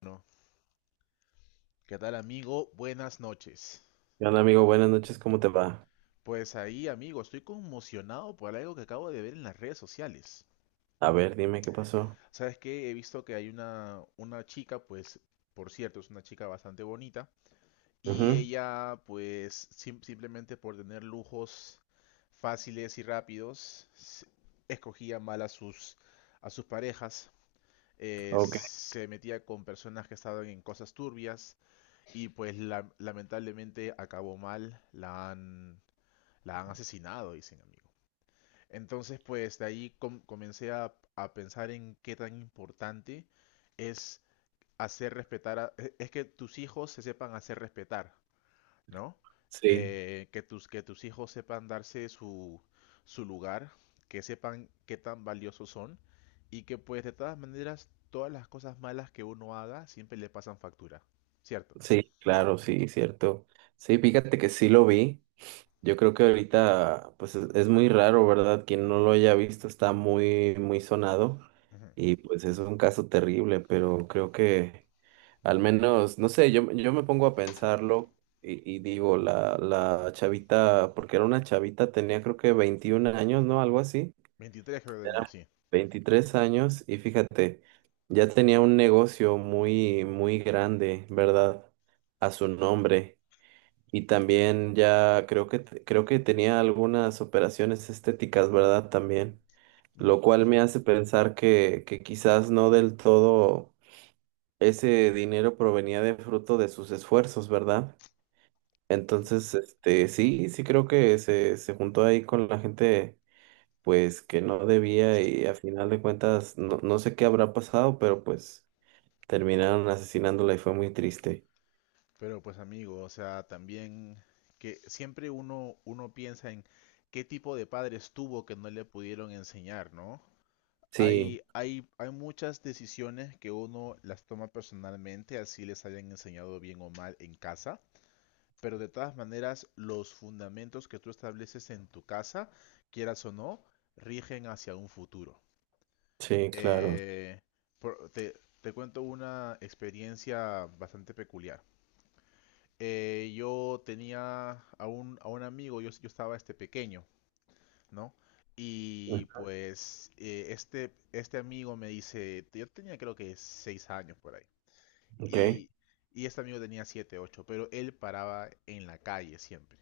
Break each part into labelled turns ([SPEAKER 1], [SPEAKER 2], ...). [SPEAKER 1] Bueno, ¿qué tal amigo? Buenas noches.
[SPEAKER 2] ¿Qué onda, amigo? Buenas noches, ¿cómo te va?
[SPEAKER 1] Pues ahí amigo, estoy conmocionado por algo que acabo de ver en las redes sociales.
[SPEAKER 2] A ver, dime qué pasó.
[SPEAKER 1] ¿Sabes qué? He visto que hay una chica, pues, por cierto, es una chica bastante bonita. Y
[SPEAKER 2] Ujú.
[SPEAKER 1] ella, pues, simplemente por tener lujos fáciles y rápidos, escogía mal a sus parejas.
[SPEAKER 2] Ok.
[SPEAKER 1] Se metía con personas que estaban en cosas turbias. Y pues lamentablemente acabó mal. La han asesinado, dicen, amigo. Entonces, pues de ahí comencé a pensar en qué tan importante es hacer es que tus hijos se sepan hacer respetar, ¿no?
[SPEAKER 2] Sí,
[SPEAKER 1] Que tus hijos sepan darse su lugar, que sepan qué tan valiosos son y que pues de todas maneras todas las cosas malas que uno haga siempre le pasan factura, ¿cierto?
[SPEAKER 2] sí, claro, sí, cierto. Sí, fíjate que sí lo vi. Yo creo que ahorita, pues es muy raro, ¿verdad? Quien no lo haya visto está muy, muy sonado
[SPEAKER 1] Ujú.
[SPEAKER 2] y pues es un caso terrible, pero creo que al menos, no sé, yo, yo me pongo a pensarlo y digo, la chavita, porque era una chavita, tenía creo que 21 años, ¿no? Algo así.
[SPEAKER 1] 23 creo que tenía, sí.
[SPEAKER 2] 23 años y fíjate, ya tenía un negocio muy, muy grande, ¿verdad? A su nombre. Y también ya creo que tenía algunas operaciones estéticas, ¿verdad? También.
[SPEAKER 1] Me-
[SPEAKER 2] Lo cual me
[SPEAKER 1] sí.
[SPEAKER 2] hace pensar que quizás no del todo ese dinero provenía de fruto de sus esfuerzos, ¿verdad?
[SPEAKER 1] Ujú.
[SPEAKER 2] Entonces, este, sí, sí creo que se juntó ahí con la gente pues que no debía y a final de cuentas no, no sé qué habrá pasado, pero pues terminaron asesinándola y fue muy triste.
[SPEAKER 1] Pero pues amigo, o sea, también que siempre uno piensa en qué tipo de padres tuvo que no le pudieron enseñar, ¿no?
[SPEAKER 2] Sí,
[SPEAKER 1] Hay muchas decisiones que uno las toma personalmente, así les hayan enseñado bien o mal en casa, pero de todas maneras los fundamentos que tú estableces en tu casa, quieras o no, rigen hacia un futuro.
[SPEAKER 2] sí, claro.
[SPEAKER 1] Eh, por- te, Te cuento una experiencia bastante peculiar. Yo tenía a un amigo. Yo estaba este pequeño, ¿no?
[SPEAKER 2] Mm.
[SPEAKER 1] Y pues este amigo me dice, yo tenía creo que 6 años por ahí.
[SPEAKER 2] Ok,
[SPEAKER 1] Y, y este amigo tenía 7, 8, pero él paraba en la calle siempre.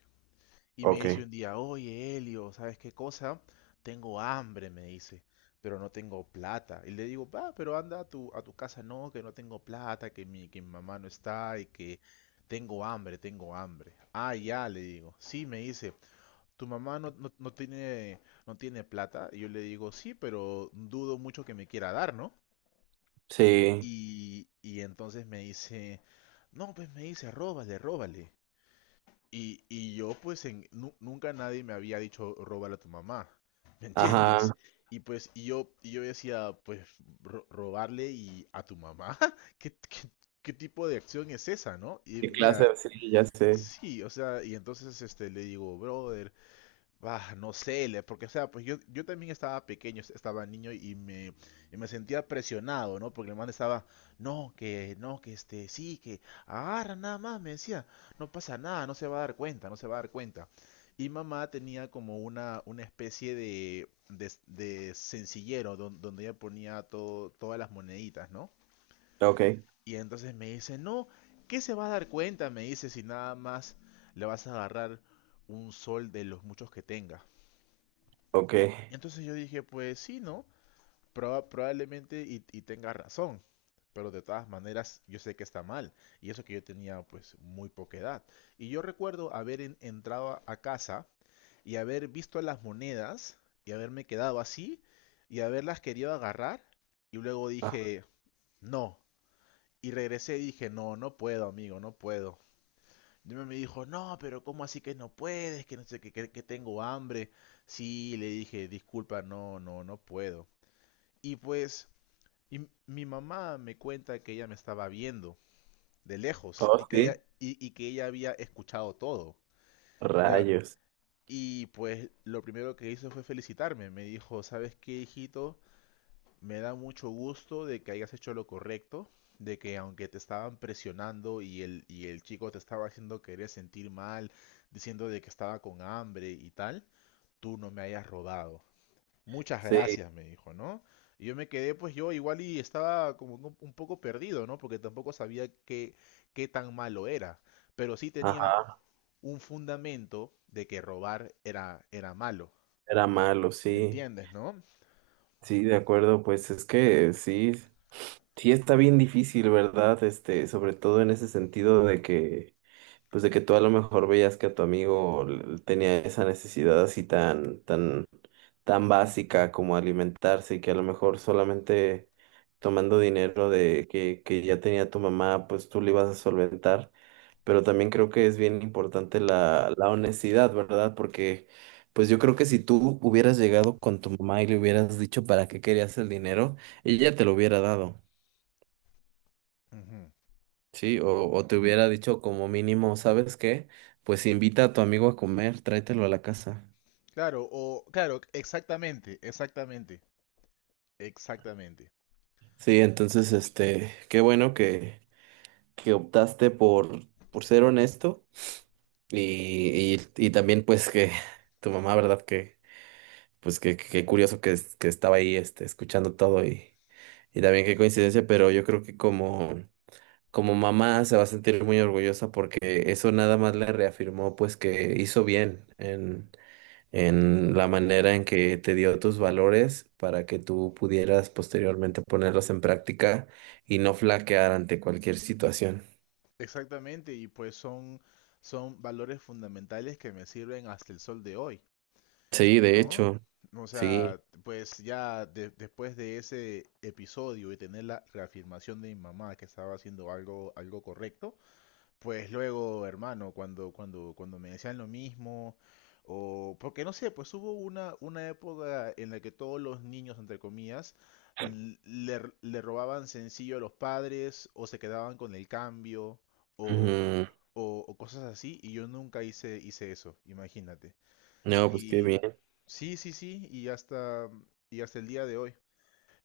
[SPEAKER 1] Y me dice
[SPEAKER 2] ok.
[SPEAKER 1] un día, oye, Elio, ¿sabes qué cosa? Tengo hambre, me dice, pero no tengo plata. Y le digo, va, pero anda a tu casa. No, que no tengo plata, que mi mamá no está y que tengo hambre, tengo hambre. Ah, ya, le digo. Sí, me dice, ¿tu mamá no tiene, no tiene plata? Y yo le digo, sí, pero dudo mucho que me quiera dar, ¿no?
[SPEAKER 2] Sí,
[SPEAKER 1] Y entonces me dice, no, pues me dice, róbale, róbale. Y yo pues nunca nadie me había dicho róbala a tu mamá, ¿me entiendes?
[SPEAKER 2] ajá.
[SPEAKER 1] Y pues yo decía, pues robarle y a tu mamá. ¿Qué, qué tipo de acción es esa, no? Y
[SPEAKER 2] ¿Qué clase?
[SPEAKER 1] mira,
[SPEAKER 2] Sí, ya sé.
[SPEAKER 1] sí, o sea, y entonces le digo, brother, bah, no sé, porque o sea, pues yo también estaba pequeño, estaba niño y y me sentía presionado, ¿no? Porque el man estaba, no, que, no, que este, sí, que agarra nada más, me decía, no pasa nada, no se va a dar cuenta, no se va a dar cuenta. Y mamá tenía como una especie de sencillero donde ella ponía todo, todas las moneditas, ¿no?
[SPEAKER 2] Ok,
[SPEAKER 1] Y entonces me dice, no, ¿qué se va a dar cuenta? Me dice, si nada más le vas a agarrar un sol de los muchos que tenga.
[SPEAKER 2] ok.
[SPEAKER 1] Y entonces yo dije, pues sí, ¿no? Probablemente tenga razón. Pero de todas maneras, yo sé que está mal. Y eso que yo tenía pues muy poca edad. Y yo recuerdo haber entrado a casa y haber visto las monedas y haberme quedado así y haberlas querido agarrar. Y luego
[SPEAKER 2] Ah,
[SPEAKER 1] dije, no. Y regresé y dije, no, no puedo, amigo, no puedo. Y me dijo, no, pero ¿cómo así que no puedes? Que no sé, que tengo hambre. Sí, le dije, disculpa, no puedo. Y pues y mi mamá me cuenta que ella me estaba viendo de lejos y
[SPEAKER 2] oh,
[SPEAKER 1] que ella,
[SPEAKER 2] sí.
[SPEAKER 1] y que ella había escuchado todo. Ya,
[SPEAKER 2] Rayos.
[SPEAKER 1] y pues lo primero que hizo fue felicitarme. Me dijo, ¿sabes qué, hijito? Me da mucho gusto de que hayas hecho lo correcto, de que aunque te estaban presionando y el chico te estaba haciendo querer sentir mal, diciendo de que estaba con hambre y tal, tú no me hayas rodado. Muchas
[SPEAKER 2] Sí,
[SPEAKER 1] gracias, me dijo, ¿no? Y yo me quedé, pues yo igual y estaba como un poco perdido, ¿no? Porque tampoco sabía qué, qué tan malo era. Pero sí tenía
[SPEAKER 2] ajá.
[SPEAKER 1] un fundamento de que robar era, era malo.
[SPEAKER 2] Era malo,
[SPEAKER 1] ¿Me
[SPEAKER 2] sí.
[SPEAKER 1] entiendes, no?
[SPEAKER 2] Sí, de acuerdo, pues es que sí, sí está bien difícil, ¿verdad? Este, sobre todo en ese sentido de que pues de que tú a lo mejor veías que a tu amigo tenía esa necesidad así tan, tan, tan básica como alimentarse y que a lo mejor solamente tomando dinero de que ya tenía tu mamá, pues tú le ibas a solventar. Pero también creo que es bien importante la honestidad, ¿verdad? Porque pues yo creo que si tú hubieras llegado con tu mamá y le hubieras dicho para qué querías el dinero, ella te lo hubiera dado.
[SPEAKER 1] Ujú,
[SPEAKER 2] Sí,
[SPEAKER 1] ujú.
[SPEAKER 2] o te hubiera dicho como mínimo, ¿sabes qué? Pues invita a tu amigo a comer, tráetelo a la casa.
[SPEAKER 1] Claro, o claro, exactamente,
[SPEAKER 2] Sí, entonces, este, qué bueno que optaste por ser honesto y también pues que tu mamá, ¿verdad? Que, pues que curioso que estaba ahí, este, escuchando todo y también qué coincidencia, pero yo creo que como mamá se va a sentir muy orgullosa porque eso nada más le reafirmó pues que hizo bien en la manera en que te dio tus valores para que tú pudieras posteriormente ponerlos en práctica y no flaquear ante cualquier situación.
[SPEAKER 1] exactamente. Y pues son, son valores fundamentales que me sirven hasta el sol de hoy.
[SPEAKER 2] Sí, de
[SPEAKER 1] ¿No?
[SPEAKER 2] hecho,
[SPEAKER 1] O
[SPEAKER 2] sí.
[SPEAKER 1] sea, pues ya después de ese episodio y tener la reafirmación de mi mamá que estaba haciendo algo, algo correcto, pues luego, hermano, cuando me decían lo mismo, o porque no sé, pues hubo una época en la que todos los niños, entre comillas, le robaban sencillo a los padres, o se quedaban con el cambio, o,
[SPEAKER 2] Ujú.
[SPEAKER 1] o cosas así, y yo nunca hice eso, imagínate.
[SPEAKER 2] No, pues qué bien.
[SPEAKER 1] Sí, sí, sí, y hasta el día de hoy.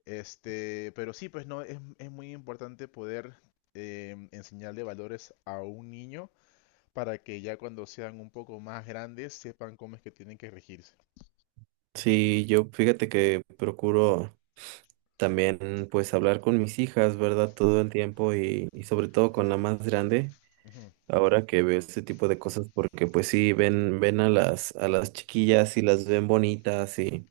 [SPEAKER 1] Este, pero sí, pues no, es muy importante poder enseñarle valores a un niño para que ya cuando sean un poco más grandes sepan cómo es que tienen que regirse.
[SPEAKER 2] Sí, yo fíjate que procuro también pues hablar con mis hijas, ¿verdad? Todo el tiempo y sobre todo con la más grande.
[SPEAKER 1] Ujú,
[SPEAKER 2] Ahora que veo este tipo de cosas, porque pues sí, ven a las chiquillas y las ven bonitas y,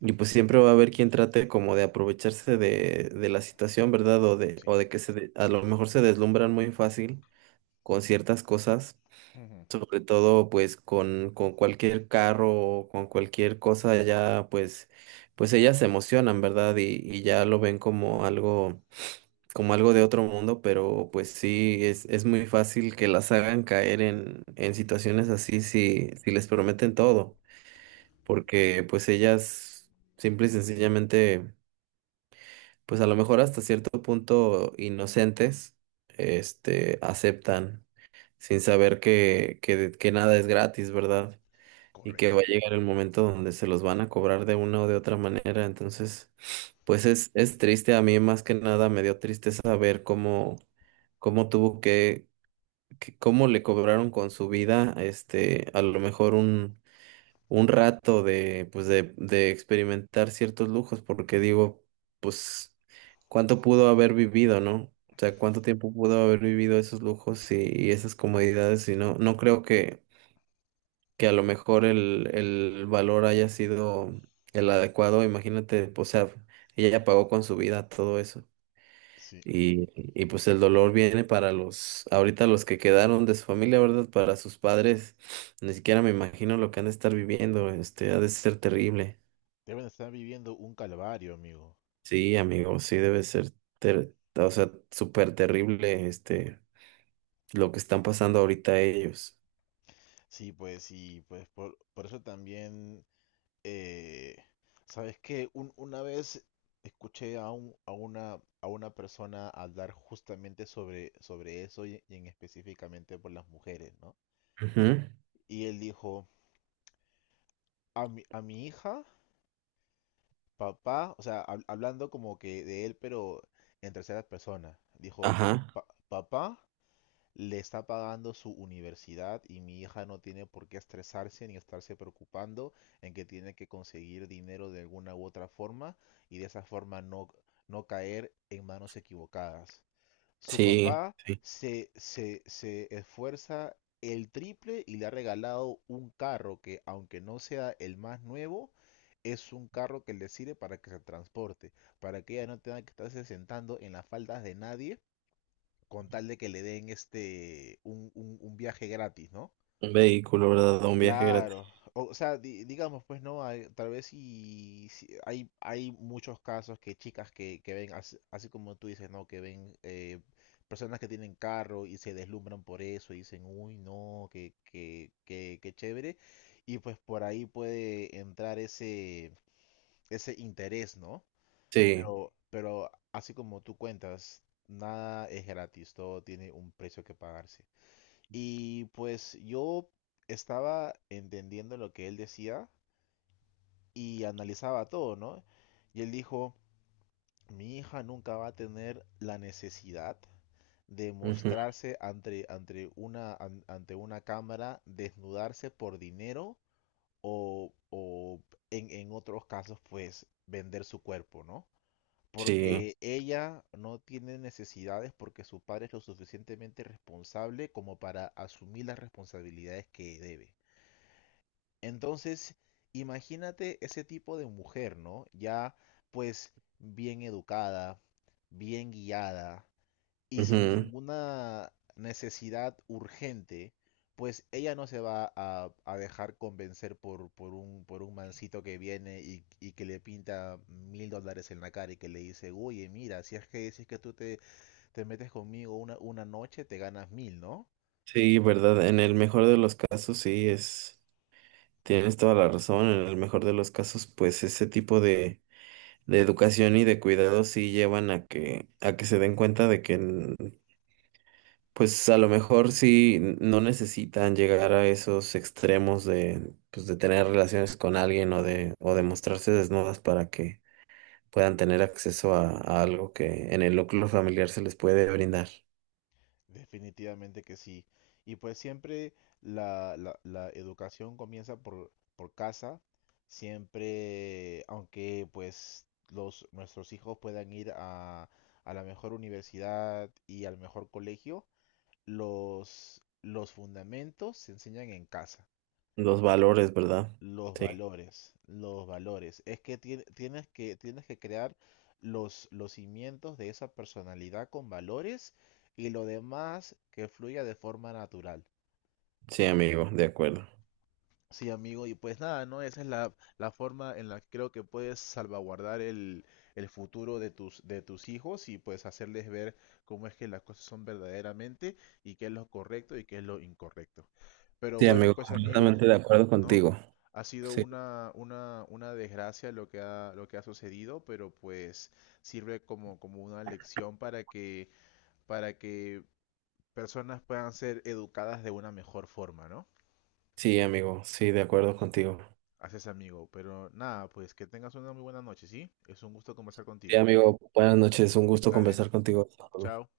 [SPEAKER 2] y pues siempre va a haber quien trate como de aprovecharse de la situación, ¿verdad? O de, o
[SPEAKER 1] sí,
[SPEAKER 2] de que se a lo mejor se deslumbran muy fácil con ciertas cosas,
[SPEAKER 1] ujú,
[SPEAKER 2] sobre todo pues con cualquier carro o con cualquier cosa, ya pues, pues ellas se emocionan, ¿verdad? Y ya lo ven como algo de otro mundo, pero pues sí, es muy fácil que las hagan caer en situaciones así si, si les prometen todo, porque pues ellas simple y sencillamente, pues a lo mejor hasta cierto punto inocentes, este, aceptan sin saber que nada es gratis, ¿verdad? Y que va
[SPEAKER 1] correcto.
[SPEAKER 2] a llegar el momento donde se los van a cobrar de una o de otra manera. Entonces, pues es triste. A mí más que nada me dio tristeza ver cómo tuvo que, cómo le cobraron con su vida, este, a lo mejor un rato de, pues de experimentar ciertos lujos, porque digo, pues, ¿cuánto pudo haber vivido, no? O sea, ¿cuánto tiempo pudo haber vivido esos lujos y esas comodidades? Y no, no creo que a lo mejor el valor haya sido el adecuado, imagínate, pues, o sea, ella ya pagó con su vida todo eso.
[SPEAKER 1] Sí,
[SPEAKER 2] Y, y pues el dolor viene para los, ahorita los que quedaron de su familia, ¿verdad? Para sus padres, ni siquiera me imagino lo que han de estar viviendo, este, ha de ser terrible.
[SPEAKER 1] deben estar viviendo un calvario, amigo.
[SPEAKER 2] Sí, amigo, sí debe ser, o sea, súper terrible, este, lo que están pasando ahorita ellos.
[SPEAKER 1] Sí, pues, y pues por eso también. Eh, ¿Sabes que una vez escuché a una persona hablar justamente sobre eso y en específicamente por las mujeres, ¿no?
[SPEAKER 2] Ujú.
[SPEAKER 1] Y él dijo, a mi hija, papá, o sea, hablando como que de él, pero en tercera persona, dijo,
[SPEAKER 2] Ajá,
[SPEAKER 1] Papá le está pagando su universidad y mi hija no tiene por qué estresarse ni estarse preocupando en que tiene que conseguir dinero de alguna u otra forma y de esa forma no, no caer en manos equivocadas. Su
[SPEAKER 2] sí,
[SPEAKER 1] papá
[SPEAKER 2] sí,
[SPEAKER 1] se esfuerza el triple y le ha regalado un carro que, aunque no sea el más nuevo, es un carro que le sirve para que se transporte, para que ella no tenga que estarse sentando en las faldas de nadie con tal de que le den este un viaje gratis, ¿no?
[SPEAKER 2] un vehículo, ¿verdad? Un viaje gratis.
[SPEAKER 1] Claro, o sea, digamos, pues no, tal vez hay muchos casos que chicas que ven, así, como tú dices, ¿no? Que ven personas que tienen carro y se deslumbran por eso y dicen, uy, no, qué chévere. Y pues por ahí puede entrar ese interés, ¿no?
[SPEAKER 2] Sí.
[SPEAKER 1] Pero así como tú cuentas, nada es gratis, todo tiene un precio que pagarse. Y pues yo estaba entendiendo lo que él decía y analizaba todo, ¿no? Y él dijo, mi hija nunca va a tener la necesidad de
[SPEAKER 2] Ujú.
[SPEAKER 1] mostrarse ante una cámara, desnudarse por dinero o en otros casos, pues vender su cuerpo, ¿no?
[SPEAKER 2] Sí,
[SPEAKER 1] Porque ella no tiene necesidades porque su padre es lo suficientemente responsable como para asumir las responsabilidades que debe. Entonces, imagínate ese tipo de mujer, ¿no? Ya pues bien educada, bien guiada, y sin
[SPEAKER 2] ujú.
[SPEAKER 1] ninguna necesidad urgente, pues ella no se va a dejar convencer por un mancito que viene y que le pinta $1000 en la cara y que le dice, oye, mira, si es que, si es que tú te metes conmigo una noche, te ganas mil, ¿no?
[SPEAKER 2] Sí, verdad. En el mejor de los casos, sí, tienes toda la razón. En el mejor de los casos, pues ese tipo de educación y de cuidado sí llevan a que se den cuenta de que, pues a lo mejor sí no necesitan llegar a esos extremos de, pues de tener relaciones con alguien o de mostrarse desnudas para que puedan tener acceso a algo que en el núcleo familiar se les puede brindar.
[SPEAKER 1] Definitivamente que sí. Y pues siempre la educación comienza por casa, siempre, aunque pues nuestros hijos puedan ir a la mejor universidad y al mejor colegio, los fundamentos se enseñan en casa.
[SPEAKER 2] Los valores, ¿verdad?
[SPEAKER 1] Los
[SPEAKER 2] Sí.
[SPEAKER 1] valores, los valores. Es que tienes que, tienes que crear los cimientos de esa personalidad con valores y lo demás que fluya de forma natural.
[SPEAKER 2] Sí, amigo, de acuerdo.
[SPEAKER 1] Sí, amigo, y pues nada, ¿no? Esa es la forma en la que creo que puedes salvaguardar el futuro de tus hijos y pues hacerles ver cómo es que las cosas son verdaderamente y qué es lo correcto y qué es lo incorrecto. Pero
[SPEAKER 2] Sí,
[SPEAKER 1] bueno,
[SPEAKER 2] amigo,
[SPEAKER 1] pues amigo,
[SPEAKER 2] completamente de acuerdo
[SPEAKER 1] ¿no?
[SPEAKER 2] contigo.
[SPEAKER 1] Ha sido
[SPEAKER 2] Sí,
[SPEAKER 1] una desgracia lo que ha sucedido, pero pues sirve como, como una lección para que personas puedan ser educadas de una mejor forma, ¿no?
[SPEAKER 2] sí, amigo, sí, de acuerdo contigo.
[SPEAKER 1] Haces amigo, pero nada, pues que tengas una muy buena noche, ¿sí? Es un gusto conversar
[SPEAKER 2] Sí,
[SPEAKER 1] contigo.
[SPEAKER 2] amigo, buenas noches, un gusto
[SPEAKER 1] Dale,
[SPEAKER 2] conversar contigo.
[SPEAKER 1] chao.